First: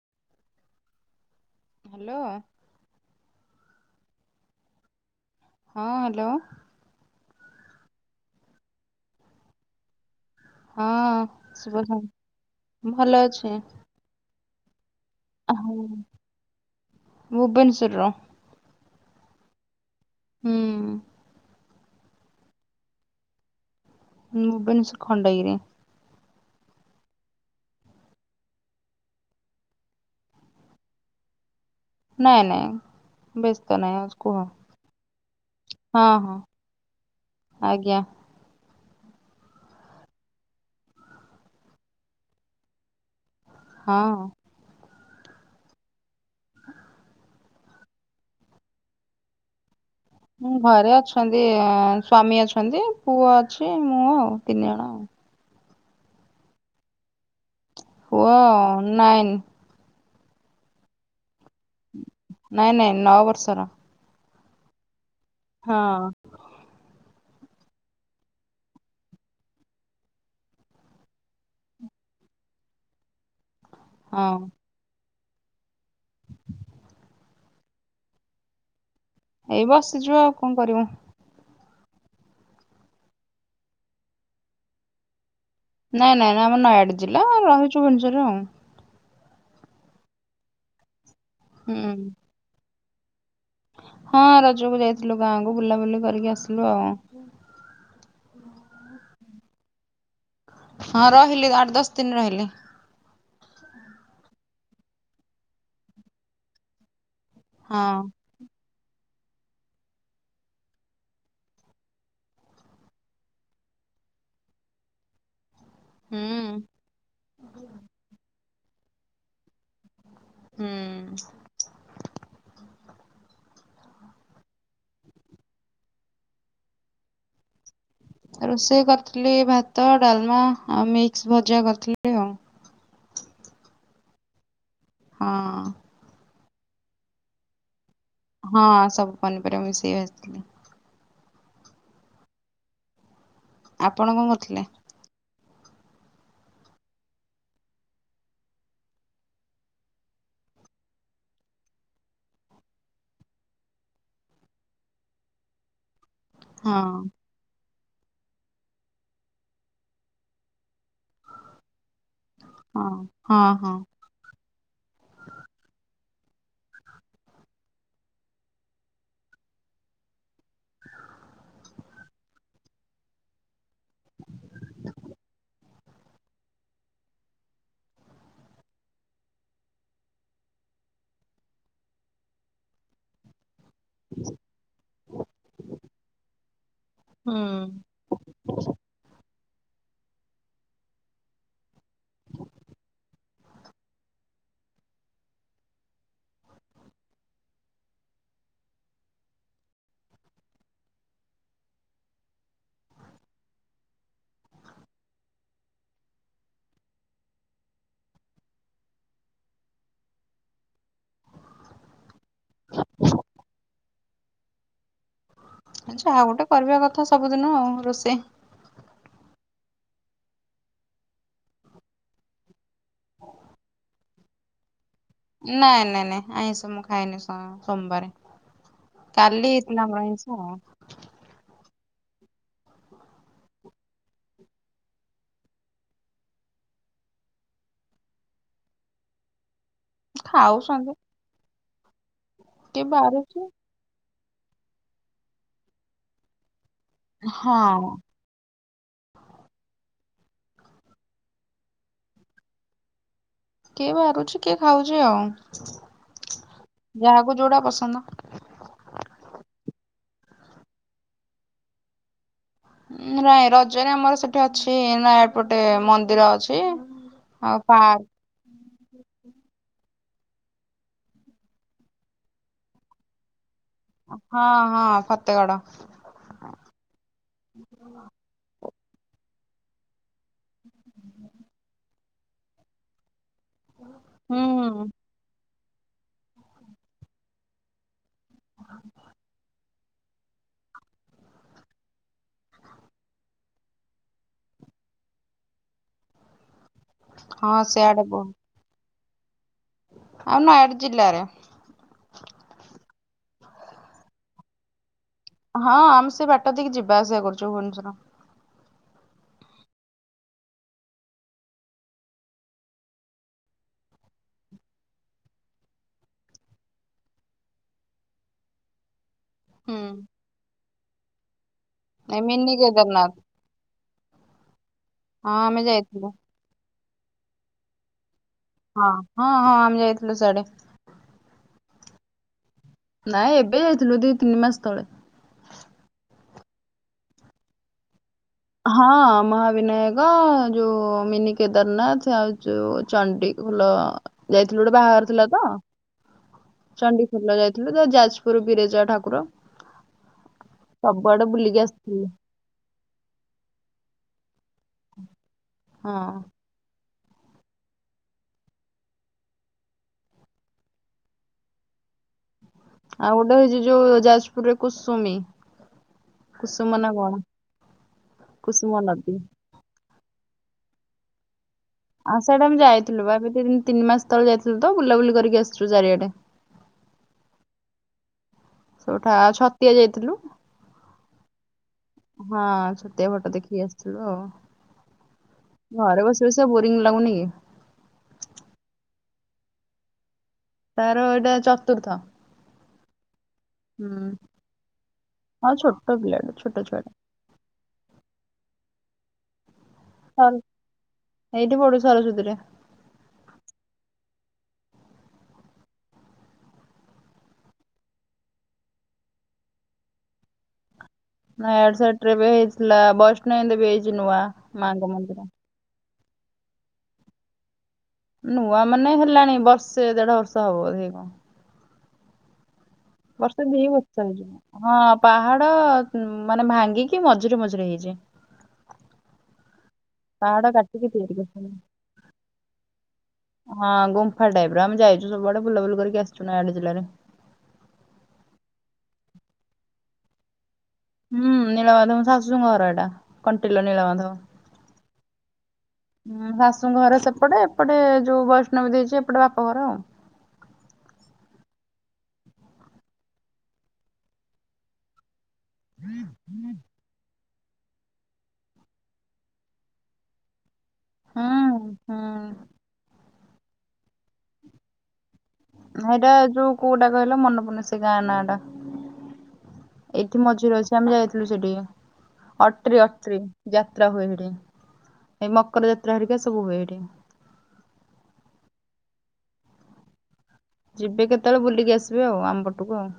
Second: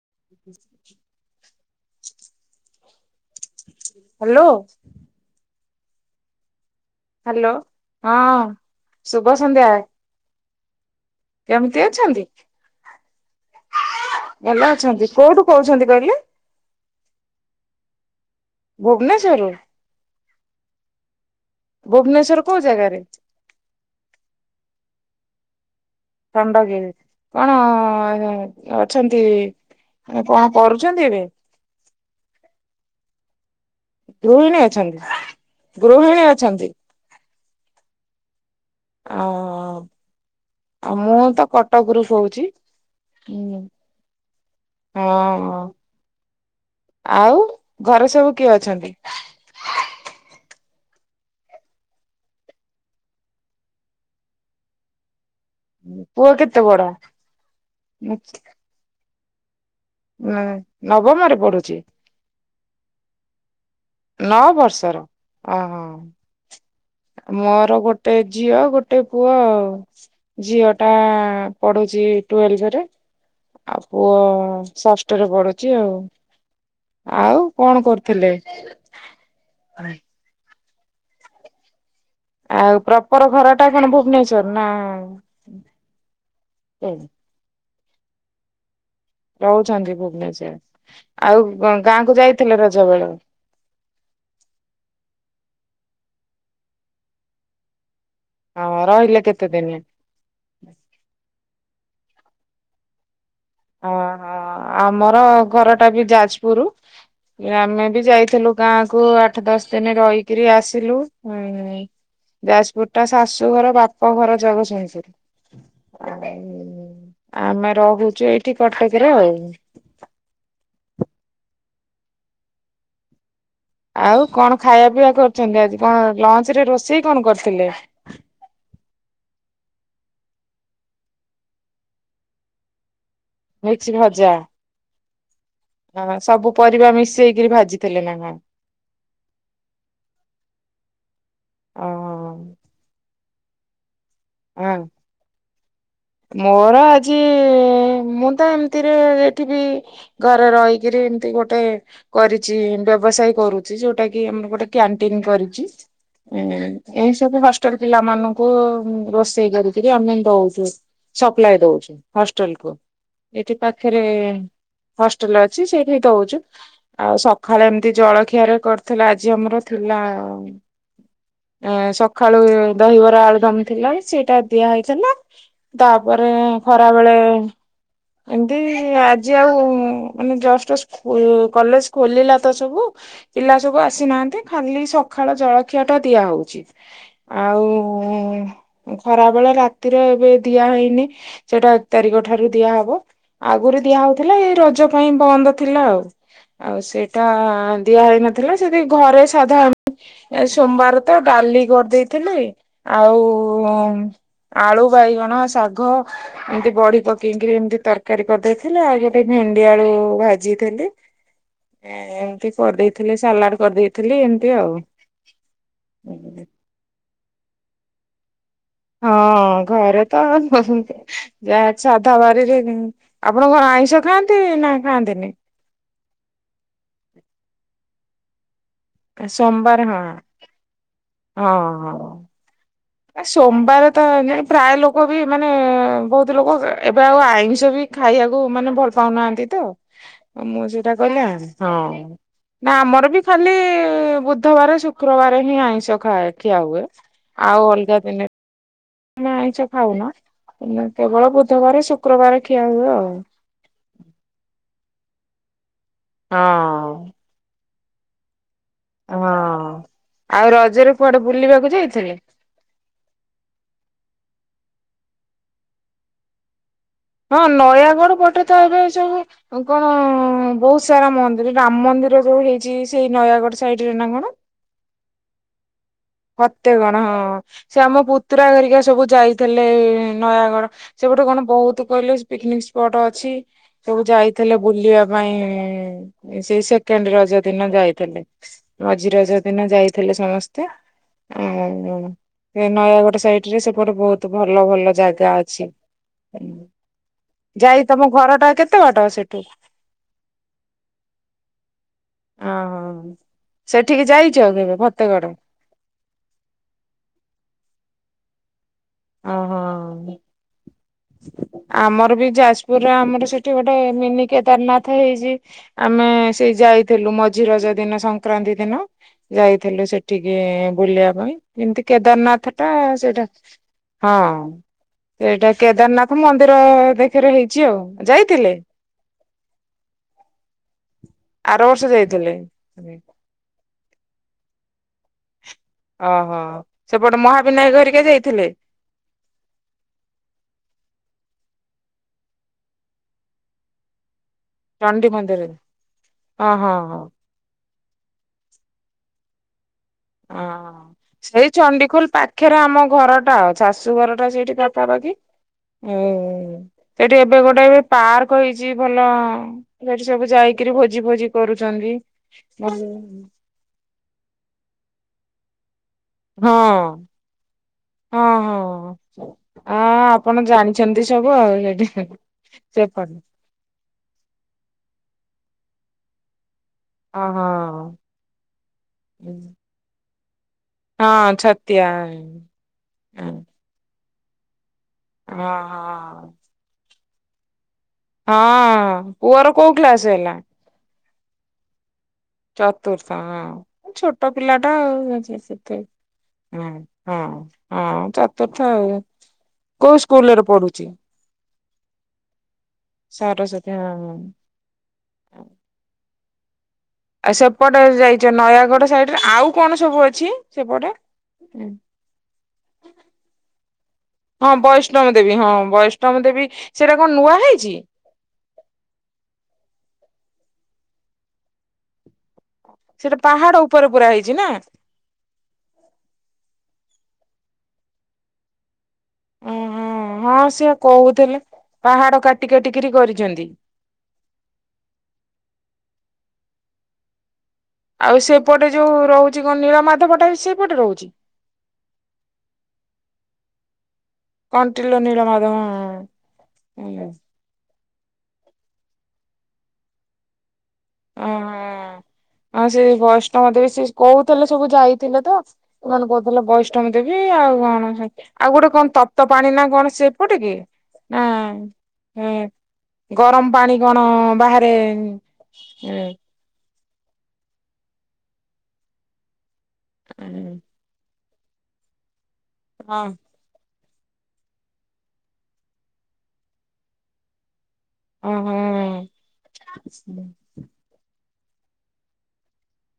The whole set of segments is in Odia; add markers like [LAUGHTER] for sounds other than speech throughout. [INAUDIBLE] ହାଲୋ। ହାଲୋ। ହଁ, ହାଲୋ। ହାଲୋ, ହଁ, ଶୁଭ ସନ୍ଧ୍ୟା। ହଁ, କେମିତି ଶୁଭ ସ ଅଛନ୍ତି? ଭଲ ଅଛି। ଭଲ ଅଛନ୍ତି? କୋଉଠୁ କହୁଛନ୍ତି କହିଲେ? [UNINTELLIGIBLE] ଭୁବନେଶ୍ୱରୁ ହୁଁ। ଭୁବନେଶ୍ଵର କୋଉ ଜାଗାରେ? ଭୁବନେଶ୍ୱର, ଖଣ୍ଡଗିରି। ଖଣ୍ଡଗିରି, କଣ ଅଛନ୍ତି, କଣ କରୁଛନ୍ତି ଏବେ? ନାଇଁ, ନାଇଁ, ବେଶୀ ଗୃହିଣୀ ଅଛନ୍ତି, ହଁ ଗୃହିଣୀ ହଁ ଅଛନ୍ତି। ଆଜ୍ଞା ଅ, ମୁଁ ତ କଟକରୁୁ କହୁଛି। ହୁଁ ହଁ। ହଁ। ଆଉ, ଘରେ ସବୁ କିଏ ଅଛନ୍ତି? ମୁଁ, ଘରେ ଅଛନ୍ତି, ସ୍ଵାମୀ ଅଛନ୍ତି, ପୁଅ ଅଛି, ମୁଁ ଆଉ ତିନି ଜଣ, ଆଉ ପୁଅ କେତେ ବଡ଼? ପୁଅ, ନାଇନ ହୁଁ, ନବମରେ ପଢୁଛି? ଯେ ନାଇଁ, ନାଇଁ, ନଅ ବର୍ଷର। ନଅ ବର୍ଷର? ଓ ହଁ ହୋ। ମୋର ଗୋଟେ ଝିଅ, ଗୋଟେ ପୁଅ ଆଉ ଝିଅ ଟା ପଢୁଛି ଟ୍ୱୱେଲଭ ରେ। ଆଉ ପୁଅ ହଁ। ଷଷ୍ଠ ତୋଠୁ ବଡ଼ ଚି ଆଉ ଆଉ। କଣ କରୁଥିଲେ? ଏଇ ବସିଚୁ ଆଉ କଣ କରିବୁ? ଆଉ ପ୍ରପର ଘର ଟା କଣ ଭୁବନେଶ୍ଵର ନା? ନାଇଁ ନାଇଁ ନାଇ ଆମର ନୟାଗଡ ଜିଲ୍ଲା ର। [UNINTELLIGIBLE] ରହୁ ଚାନ୍ଦି ଭୁବନେଶ୍ୱର। ଆଉ ହୁଁ ଗାଁକୁ ଯାଇଥିଲେ ରଜ? ଜବର। ହଁ ରଜକୁ ଯାଇଥିଲୁ ଗାଁକୁ ବୁଲାବୁଲି କରିକି ଆସିଲୁ ଆଉ। ହଁର ରଇଲେ କେତେ ଦିନି? ହଁ ରହିଲି ଆଠ ଦଶ। [UNINTELLIGIBLE] ଓହୋ, ଆମର ଘର ଟା ବି ଯାଜପୁରୁ। ହଁ ଆମେ ବି ଯାଇଥିଲୁ। ଗାଁ କୁ ଆଠ ଦଶ ଦିନ ରହିକିରି ଆସିଲୁ ଉ ଯାଜପୁର ଟା ଶାଶୁ ଘର ବାପ ଘର ଜଗତ୍ସିଂହପୁର୍। ହୁଁ ଆମେ ରହୁଛୁ ଏଇଠି। [UNINTELLIGIBLE] ଆଉ। ହୁଁ। ଆଉ କଣ ଖାଇବା ପିଇବା କରୁଛନ୍ତି, ଆଜି କଣ ଲଞ୍ଚ ରେ ରୋଷେଇ କଣ କରିଥିଲେ? ରୋଷେଇ କରିଥିଲି ଭାତ, ଡାଲମା ଆଉ ମିକ୍ସ ଭଜା କରିଥିଲି ଆଉ। ମିକ୍ସ ଭଜା। ହଁ ହଁ ସବୁ। ପରିବା ମିଶେଇକିରି ଭାଜି। ହଁ ସବୁ ପନିପରିବା ମିଶେଇକି ଭାଜିଥିଲି। ଅ। ଆପଣ କଣ କରୁଥିଲେ? ମୋର ଆଜି ମୁଁ ତ ଏମିତିରେ ଏଠି ବି ଘରେ ରହିକିରି ଏମତି ଗୋଟେ କରିଛି ବ୍ୟବସାୟ କରୁଛି, ଯୋଉଟା କି ଆମର ଗୋଟେ କ୍ୟାଣ୍ଟିନ କରିଛି। ହଁ ଏଇସବୁ। ଛ ପିଲାମାନାନଙ୍କୁ ରୋଷେଇ କରିକିରି ଆମେ ଦଉଛୁ। ସପ୍ଲାାଇ ଦଉ। ହଷ୍ଟେଲ କୁ, ହଁ ହଁ ଏଠି ହଁ। ପାଖରେ ହଷ୍ଟେଲ ଅଛି ଯେ। ଦଉଛୁ ଆଉ ସକାଳୁ ଏମିତି ଜଳଖିଆରେ କରୁଥିଲା ଆଜି ଆମର ଥିଲା ଏ ସକାଳୁ ଦହିବରା ଆଳୁ ଦମ। ଥିଲା, ସେଇଟା ଦିଆ ହେଇଥାନ୍ତା। ତାପରେ ଖରା ବେଳେ ଏମିତି ଆଜି ଆଉ ମାନେ ଜଷ୍ଟ ସ୍କୁଲ, କଲେଜ ଖୋଲିଲା ତ ସବୁ ପିଲା। ଆସିନାହାନ୍ତି ଖାଲି ସକାଳ ଜଳଖିଆ ଟା ଦିଆ ହଉଚି, ହୁଁ ଆଉ ଖରାପ। ବେଳେ ରାତିର ଏବେ। ଦିଆ ହେଇନି ସେଟା ଏକ ତାରିଖ ଠାରୁ ଦିଆହବ ଆଗରୁ ଦିଆ ହଉଥିଲା ଏଇ ରଜ ପାଇଁ ବନ୍ଦ ଥିଲା ଆଉ ଆଉ ସେଟା ଦିଆହେଇନଥିଲା ସେଠି ଘରେ ସାଧା ସୋମବାର ତ ଡାଲି କରିଦେଇଥିଲି ଆଉ ଆଳୁ ବାଇଗଣ। ଣ ଶାଗ ଏମତି ବଢି ପକେଇକିରି ଏମିତି ତରକାରୀ କରିଦେଇଥିଲି ଆଉ ଗୋଟେ ଭେଣ୍ଡି ଆଳୁ ଭାଜିଥିଲି ଏମତି କରିଦେଇଥିଲି ସାଲାଡ କରିଦେଇଥିଲି ଏମତି ଆଉ। ଆଚ୍ଛା ଆଉ ଗୋଟେ କରିବା କଥା ସବୁଦିନ ଆଉ। ରୋଷେଇ। ହଁ ଘରେ ତ ଯାହା ସାଧା ବାରିରେ ଆପଣଙ୍କ ଆଇଁଷ ଖାଆନ୍ତି ନା। ଖାଆନ୍ତିନି ନାଇଁ ନାଇଁ ନାଇଁ ଆଇଁସ ମୁଁ ଖାଏନି ସ-ସୋମବାରେ। କାଲି ହେଇଥିଲା ସୋମବାର ହଁ ଆମର ଆଇଁଷ। ହଁ ହଁ। ସୋମବାର ତ ପ୍ରାୟ ଲୋକ ବି ମାନେ ବହୁତ ଲୋକ ଏବେ ଆଉ ଆଇଁଷ ବି ଖାଇବାକୁ ମାନେ ଭଲ ପାଉନାହାନ୍ତି ତ। ମୁଁ ଖାଉଛନ୍ତି ସେଇଟା କହିଲା। ହଁ। ନା କିଏ ଆମର ବି ବାରୁଛି ଖାଲି ବୁ ବୁଧବାର ଶୁକ୍ରବାର ହିଁ ଆଇଁଷ ଖାଏ ଖିଆ ହୁଏ। ଆଉ ହଁ। ଅଲଗା ଦିନେ ଆମେ ଆଇଁଷ ଖାଉନା, ହେଲେ କେବଳ ବୁଧବାରେ ଶୁକ୍ରବାରେ ଖିଆ ହୁଏ ଆଉ। କିଏ ବାରୁଛି କିଏ ଖାଉଚି ଆଉ। ହଁ ଯାହାକୁ ଯୋଉଟା ପସ ସନ। ହଁ ଆଉ ରଜରେ କୁଆଡେ ବୁଲିବାକୁ ଯାଇଥିଲେ? ନାଇଁ ରଜରେ ଆମର ସେଠି ଅଛି ନା ଏପଟେ ମନ୍ଦିର ଅଛି। ହଁ ଆଉ ପାର୍କ ନୟାଗଡ ପଟେ ତ ଏବେ ସବୁ କ ହଁ ବହୁତ ସାରା ମନ୍ଦିର ରାମ ମନ୍ଦିର ଯୋଉ ହେଇଚି ସେଇ ନୟାଗଡ। ସାଇଡରେ ନା କଣ? ହଁ ହଁ ଫତେଗଡ଼। ଫତେଗଣ ହଁ ସେ ଆମ ପୁତୁରା ଘରିକା ସବୁ ଯାଇଥିଲେ। ନୟାଗଡ଼ ସେପଟେ କଣ ବହୁତ କହିଲେ। ପିକ୍ନିକ୍ ସ୍ପଟ ଅଛି। ସବୁ ଯାଇଥିଲେ ହୁଁ ବୁଲିବା ପାଇଁ। ସେଇ ସେକେଣ୍ଡ ରଜ ଦିନ ଯାଇଥିଲେ। ମଝି ରଜ ଦିନ ଯାଇଥିଲେ ସମସ୍ତେ। ଓ ସେ ନୟାଗଡ ସାଇଟ ରେ ସେପଟେ ବହୁତ ଭଲ ଭଲ ଜାଗା ଅଛି। ହଁ ଯାଇ ସେଆଡେ ତମ ବହୁ ଘର ଟା କେତେ ବାଟ ସ ସେଠୁ। ଆଉ ନୟାଗଡ଼ ଜିଲ୍ଲାରେ ଓହୋ। ସେଠିକି ଯାଇଚ କେବେ ଫତ ହଁ ଆମସେ ବା ତ ଟିକି ଯିବା ଆସିବା କରୁଚୁ ଭୁବନେଶ୍ୱର। ଓ ହୋ। ଆମର ବି ଯାଜପୁରରେ ଆମର ସେଠି ଗୋଟେ ମିନି କେଦାରନାଥ ହେଇଚି, ଆମେ ସେଇ ଯାଇଥିଲୁ ମଝି ରଜ ଦିନ ସଂକ୍ରାନ୍ତି ଦିନ। ହୁଁ ଯାଇଥିଲୁ ସେଠିକି। ବୁଲିବା ପାଇଁ। ଏମିତି ଏ କେଦାରନାଥ ମିନି ଟା କେଦାରନାଥ ସେଇଟା ହଁ ହଁ ସେଇଟା। ଆମେ ଯାଇଥିଲୁ। କେଦାରନାଥ ମନ୍ଦିର। ଦେଖରେ ହେଇଚି ଆଉ ଯାଇ ହଁ ହଁ ହଁ ଆମ ଯାଇଥିଲୁ ସାଡେ ଆର ବର୍ଷ ଯାଇଥିଲି। ନାଇଁ ଏବେ ଯାଇଥିଲୁ ଦି ତିନି ମାସ ତଳେ ଓହୋ ସେପଟେ ମହାବିନାୟକ ଘରିକେ ଯାଇ ହଁ ମହାବିନାୟକ ଯଉ ମିନି କେ କେଦାରନାଥ ଆଉ ଯୋଉ ଚଣ୍ଡୀଖୋଲ। ଯାଇଥିଲୁ ଗୋଟେ ଚଣ୍ଡି ବାହାଘର ଥିଲା ମନ୍ଦିର ତ- ହଁ ହଁ ହଁ। ଚଣ୍ଡିଖୋଲ ଯାଜପୁର ବିରେଜା ଠାକୁର। ହ ସବୁଆଡେ ସେଇ ବୁଲିକି ଆସିଥିଲୁ ଚଣ୍ଡିଖୋଲ ପାଖରେ ଆମ ଘର ଟା ଆଉ ଶାଶୁ ଘର ଟା ସେଇଠି ପାଖ ପାର କି ହଁ ହୁ ସେଠି ଏବେ ଗୋଟେ ଏବେ ପାର୍କ ହେଇଛି ଭଲ ସେଠି ସବୁ ଯାଇକିରି ଭୋଜି ଭୋଜି କରୁଚନ୍ତି। ଆଉ ଗୋଟେ ହେଇଛି ଯୋଉ ଯାଜପୁରରେ କ ସୁମି। ହଁ ହଁ କୁସୁମ ହଁ ନଦୀ ଆ ଆପଣ ଜାଣିଛନ୍ତି ସବୁ ଆଉ ହଁ ସେଇଟାମେ ଯାଇଥିଲୁ ସେପଟେ ଏବେ ତିନି ମାସ ତଳେ ଯାଇଥିଲୁ ତ ବୁଲାବୁଲି କରିକି ଆସିଲୁ। ଚାରିଆଡେ। ହ ହଁ। ସେଇଠୁ ଛତିଆ ଯାଇଥିଲୁ। ହଁ ଛ। ହଁ ଛତିଆଭଟଦେଖିକି ଆସିଥିଲୁ ଆଉ। ଘରେ ବସି ହଁ। ବସିକା ବୋରୀଙ୍ଗ ଲାଗୁନି କି? ହଁ ପୁଅର କୋଉ କ୍ଲାସ ହେଲା। ତାର ଏଇଟା ଚତୁର୍ଥ। ଚତୁର୍ ହଁ ହୁଁ। ଛୋଟ ପିଲାଟା ଆଉ ଅଛି ହଁ ସେଥିଁ ଛୋଟ ପିଲାଟେ ଛୋଟ ହଁ ଛୁଆଟେ ହଁ ହଁ ଚ ତଥା ଆଉ। କୋଉ ସର ସ୍କୁଲରେ ପଢୁଛି ଏଇଠି ପଢୁଛି ସରସ୍ୱତୀରେ ସରସଥିୀ ହଁ ହଁ [INAUDIBLE] ଆଉ ସେପଟେ ଯାଇଛ ନୟାଗଡ ସାଇଡରେ ଆଉ କଣ ସବୁ ଅଛି ସେପଟେ ନୟଗଡ ସେଟ ରେ ବି ହେଇଥିଲା ବୈଷ୍ଣଇଦବି ହେଇଛି ନୂଆ ମାଙ୍କ ମନ୍ଦିର। ଷ୍ଟମ ଦେବି ସେଇଟା କଣ ନୂଆ ହେଇଛି। ନୂଆ ମାନେ ହେଲାଣି ବର୍ଷେ ଦେଢ ବର୍ଷ ହବଧ କଣ? ସେଇଟା ବର୍ଷେ ପାହାଡ ଦି ଉପରେ ବର୍ଷ ପୁରା ହେଇଛି ନା ହେଇଯିବ ହଁ ପାହାଡ ମାନେ ଭାଙ୍ଗିକି ମଝିରେ ମଝିରେ ହେଇଚି। [INAUDIBLE] ଓହୋ ହଁ ପାହାଡା ସିଏ କାଟିକି ତିଆରି କହୁଥିଲେ। କରିଛନ୍ତି। ପାହାଡ କାଟି କାଟିକିରି କରିଛନ୍ତି। [INAUDIBLE] ହଁ ଗୁମ୍ଫା ଟାଇପ ର ଆମେ ଯାଇଛୁ ସବୁଆଡେ ବୁଲବୁଲି କରି ଆସିଛୁ ନା ଆଡୁ ଜିଲ୍ଲାରେ। ଆଉ ସେପଟେ ଯୋଉ ରହୁଛି କ ନୀଳମାଧବଟା ବି ସେ ହୁଁ ନଳିମାଧବ ଶାଶୁଙ୍କ ଘର ଏଇଟା। କଣ୍ଟିିଲୋ ନୀଳମାଧବ। କଣ୍ଟିଲ ନୀଳ ମାଧବ ହୁଁ ଶାଶୁଙ୍କ ହଁ ଘର ହୁଁ। ସେପଟେ ଏପଟେ ଯୋଉ ବୈଷ୍ଣବୀ ଦେଇଛି ଏପଟେ ବାପଘର ଆଉ। ଉଁହୁଁ ହଁ ସେ ବୈଷ୍ଣବ ଦେବ ସେ କହୁଥିଲେ ସବୁ ଯାଇଥିଲେ ତ। ସେମାନେ କହୁଥିଲେ ବୈଷ୍ଠମୀ ଦେବି ଏଇ ଆଉ କଣ ଆଉ ଗୋଟେ କଣ ତପ୍ତ ପାଣି ନା କଣ ସେପଟେ କି? ନାଇ ହୁଁ ହୁଁ। ହୁଁ। ଗରମ ପାଣି କଣ ବାହାରେ ଏଇଟା ଯୋଉ କଉଟା କହିଲ ମନେ ପଡୁନି ସେ ଗାଆଁ ନାଆଁ ଟା। [INAUDIBLE] ଏଠି ମଜୁର ହଁ ଅଛି ଆମେ ଯାଇ ସେଠୀ ଅଟ୍ରି ଅଟ୍ରି ଯା ଯାତ୍ରା ହୁଏ ହେଟି। ଏ ମକର ଯାତ୍ରା ହେରିକା ସବୁ ହୁଏ ହେଟି। ଉଁ ହୁଁ। ଯିବେ କେତେବେଳେ ବୁଲିକି ଆସିବେ ଆଉ ଆମ ପଟକୁ ଆଉ।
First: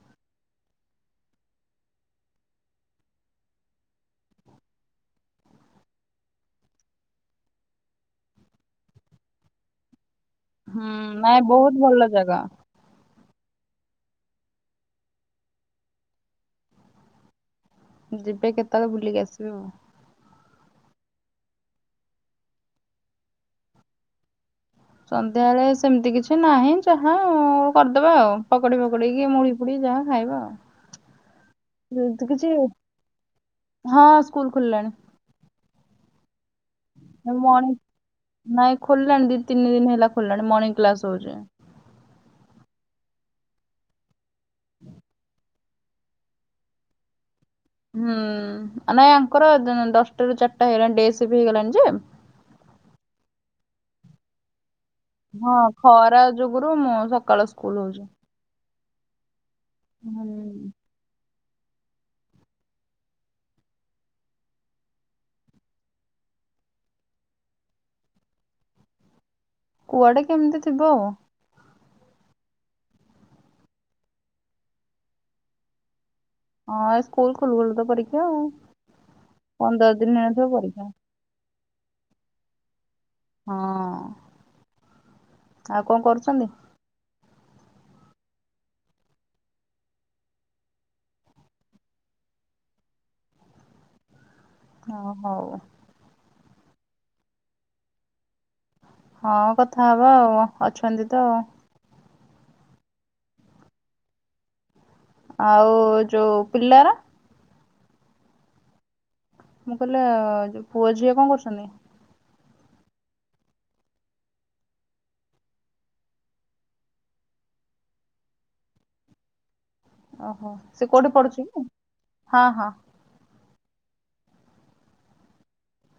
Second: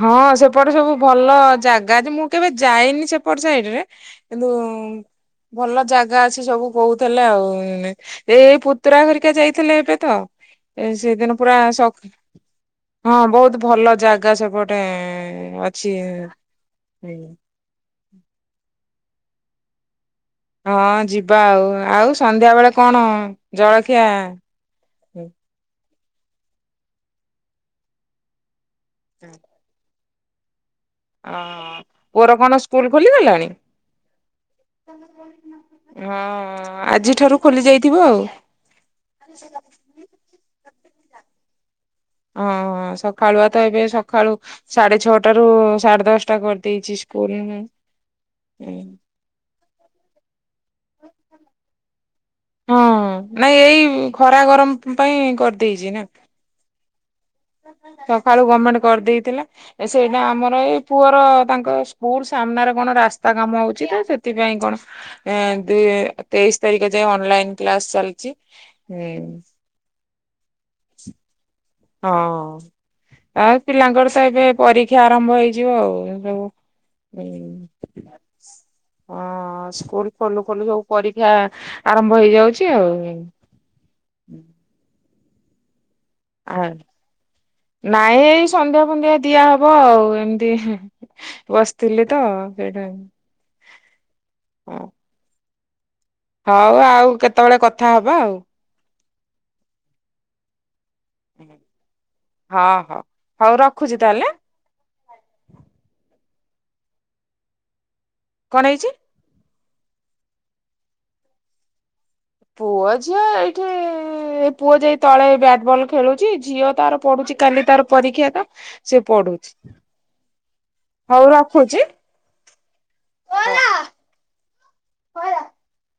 ହଁ ସେପଟ ସବୁ ଭଲ ଜାଗା ଯେ ମୁଁ କେବେ ଯାଇନି ସେପଟ ସାଇଡରେ। କିନ୍ତୁ ଭଲ ଜାଗା ଅଛି ସବୁ କହୁଥିଲେ ଆଉ ଏଇ ପୁତୁରା ଘରିକା ଯାଇଥିଲେ ଏବେ ତ? ହୁଁ ସେଦିନ ନାଇଁ ପୁରା ବହୁତ ସ ଭଲ ଜାଗା। [INAUDIBLE] ହଁ ବହୁତ ଭଲ ଜା ଗା ସେପଟେ ଏ ଅଛି ହୁଁ। ଯିବେ କେ ତାହେଲେ ବୁଲିକି ଆସିବି ଆଉ। ହଁ ଯିବା ଆଉ, ଆଉ ସନ୍ଧ୍ୟା ବେଳେ କଣ ଜଳଖିଆ? ହଁ ସଂଧ୳୲ ବେଳେ ସେମିତି କିଛି ନାହିଁ, ଯାହା କରିଦେବା ଆଉ। ପକୋଡ଼ି ଫକୋଡ଼ି କି ମୁଡି ଫୁଡି ଯାହା। ଖାଇବ ଆଉ। ଯେମିତି ପୁଅର କିଛି କଣ ସ୍କୁଲ ଖୋଲିଗଲାଣି ହଁ ସ୍କୁଲ ଖୋଲିଲାଣି [INAUDIBLE] ହଁ। ଆଜିଠାରୁ ଖୋଲି ମର୍ନିଂ ଯାଇଥିବ ଆଉ। ନାଇଁ ଖୋଲିଲାଣି ଦି ତିନି ଦିନ ହେଲା ଖୋଲିଲାଣି। ମର୍ନିଂ କ୍ଲାସ୍ ହଉଚି। ହଁ ହଁ ସକାଳୁଆ ତ ଏବେ ସ ସକାଳୁ, ସାଢେ ଛଅଟା ରୁ ସାଢେ ଦଶଟା କରିଦେଇଛି ସ୍କୁଲ ହମ୍ ହଁ। ହୁଁ ନାଇଁ ଆଙ୍କର ହଁ ଦଶଟା ରୁ ଚାରିଟା ହେଇଗଲାଣି, ଡେ ସିଫ୍ଟ ହେଇଗଲାଣି ଯେ। ହଁ, ନାଇଁ ଏଇ ଖରା ଗରମ। ପାଇଁ ହଁ କରିଦେଇଛି ନା। ଖରା ଯୁଗୁରୁ ମୁଁ ସତ ସକାଳୁ ଗମେଣ୍ଟ କରିଦେଇଥିଲା। ସେଇଟା ଆମର ହୁଁ ଏଇ ପୁଅର ତାଙ୍କ ସ୍କୁଲ ସାମ୍ନାରେ କଣ ରାସ୍ତା କାମ ହଉଛି ତ ସେଥିପାଇଁ କଣ, ଏ ଦ ତେଇଶି ତାରିଖ ଯାଏ, ଅନଲାଇନ କ୍ଲାସ ଚାଲିଛିଁ। କୁଆଡେ କେମିତି ଥିବ ଆଉ। ହଁ ଆଉ ପିଲାଙ୍କର ତ ଏବେ ପରୀକ୍ଷା ଆରମ୍ଭ ହେଇଯିବ ଆଉ। ହଁ ହଁ ଏ ସ୍କୁଲ ଖୋଲୁ ଖୋଲୁ ତ ପରୀକ୍ଷା ଆଉ ହଁ ପନ୍ଦର ଦିନ ସ୍କୁଲ ଖୋଲୁ ହେଇନଥିବ ଖୋଲୁ ସବୁ ପରୀକ୍ଷା। ଆରମ୍ଭ ହେଇଯାଉଛି ଆଉ। ହଁ-ଅ -ଅ ତାପ୍ କଣ କରୁଛନ୍ତି? ଆ ନାଇଁ ଏଇ ସନ୍ଧ୍ୟା ଫନ୍ଦ୍ୟା ଦିଆହବ ଆଉ ଏମିତି ବସିଥିଲି ତ, ସେଇଟା। ହଁ ହଉ। ହଉ ଆଉ କେତେବେଳେ କଥା ହବା ଆଉ। ହଁ କଥା ହବା ଆଉ। ଅଛନ୍ତି ତ। ହଁ ହଉ, ହଉ ରଖୁଛି ତାହେଲେ। ଆଉ ଯୋଉ ପିଲାର? କଣ ହେଇଛି? ମୁଁ କହିଲେ ପୁଅ ଝିଅ କଣ କରୁଛନ୍ତି। ପୁଅ ଝିଅ ଏଇଠି ଏ ପୁଅ ଯାଇ ତଳେ ବ୍ୟାଟବଲ ଖେଳୁଛି ଝିଅ ତାର ପଢୁଛି କାଲି ତାର ପରୀକ୍ଷା ତ ସେ ପଢୁଛି। ଓହୋ ସେ କୋଉଠି ହଉ ପଢୁଛି ରଖୁଛି। ହଁ ହଁ। ହ।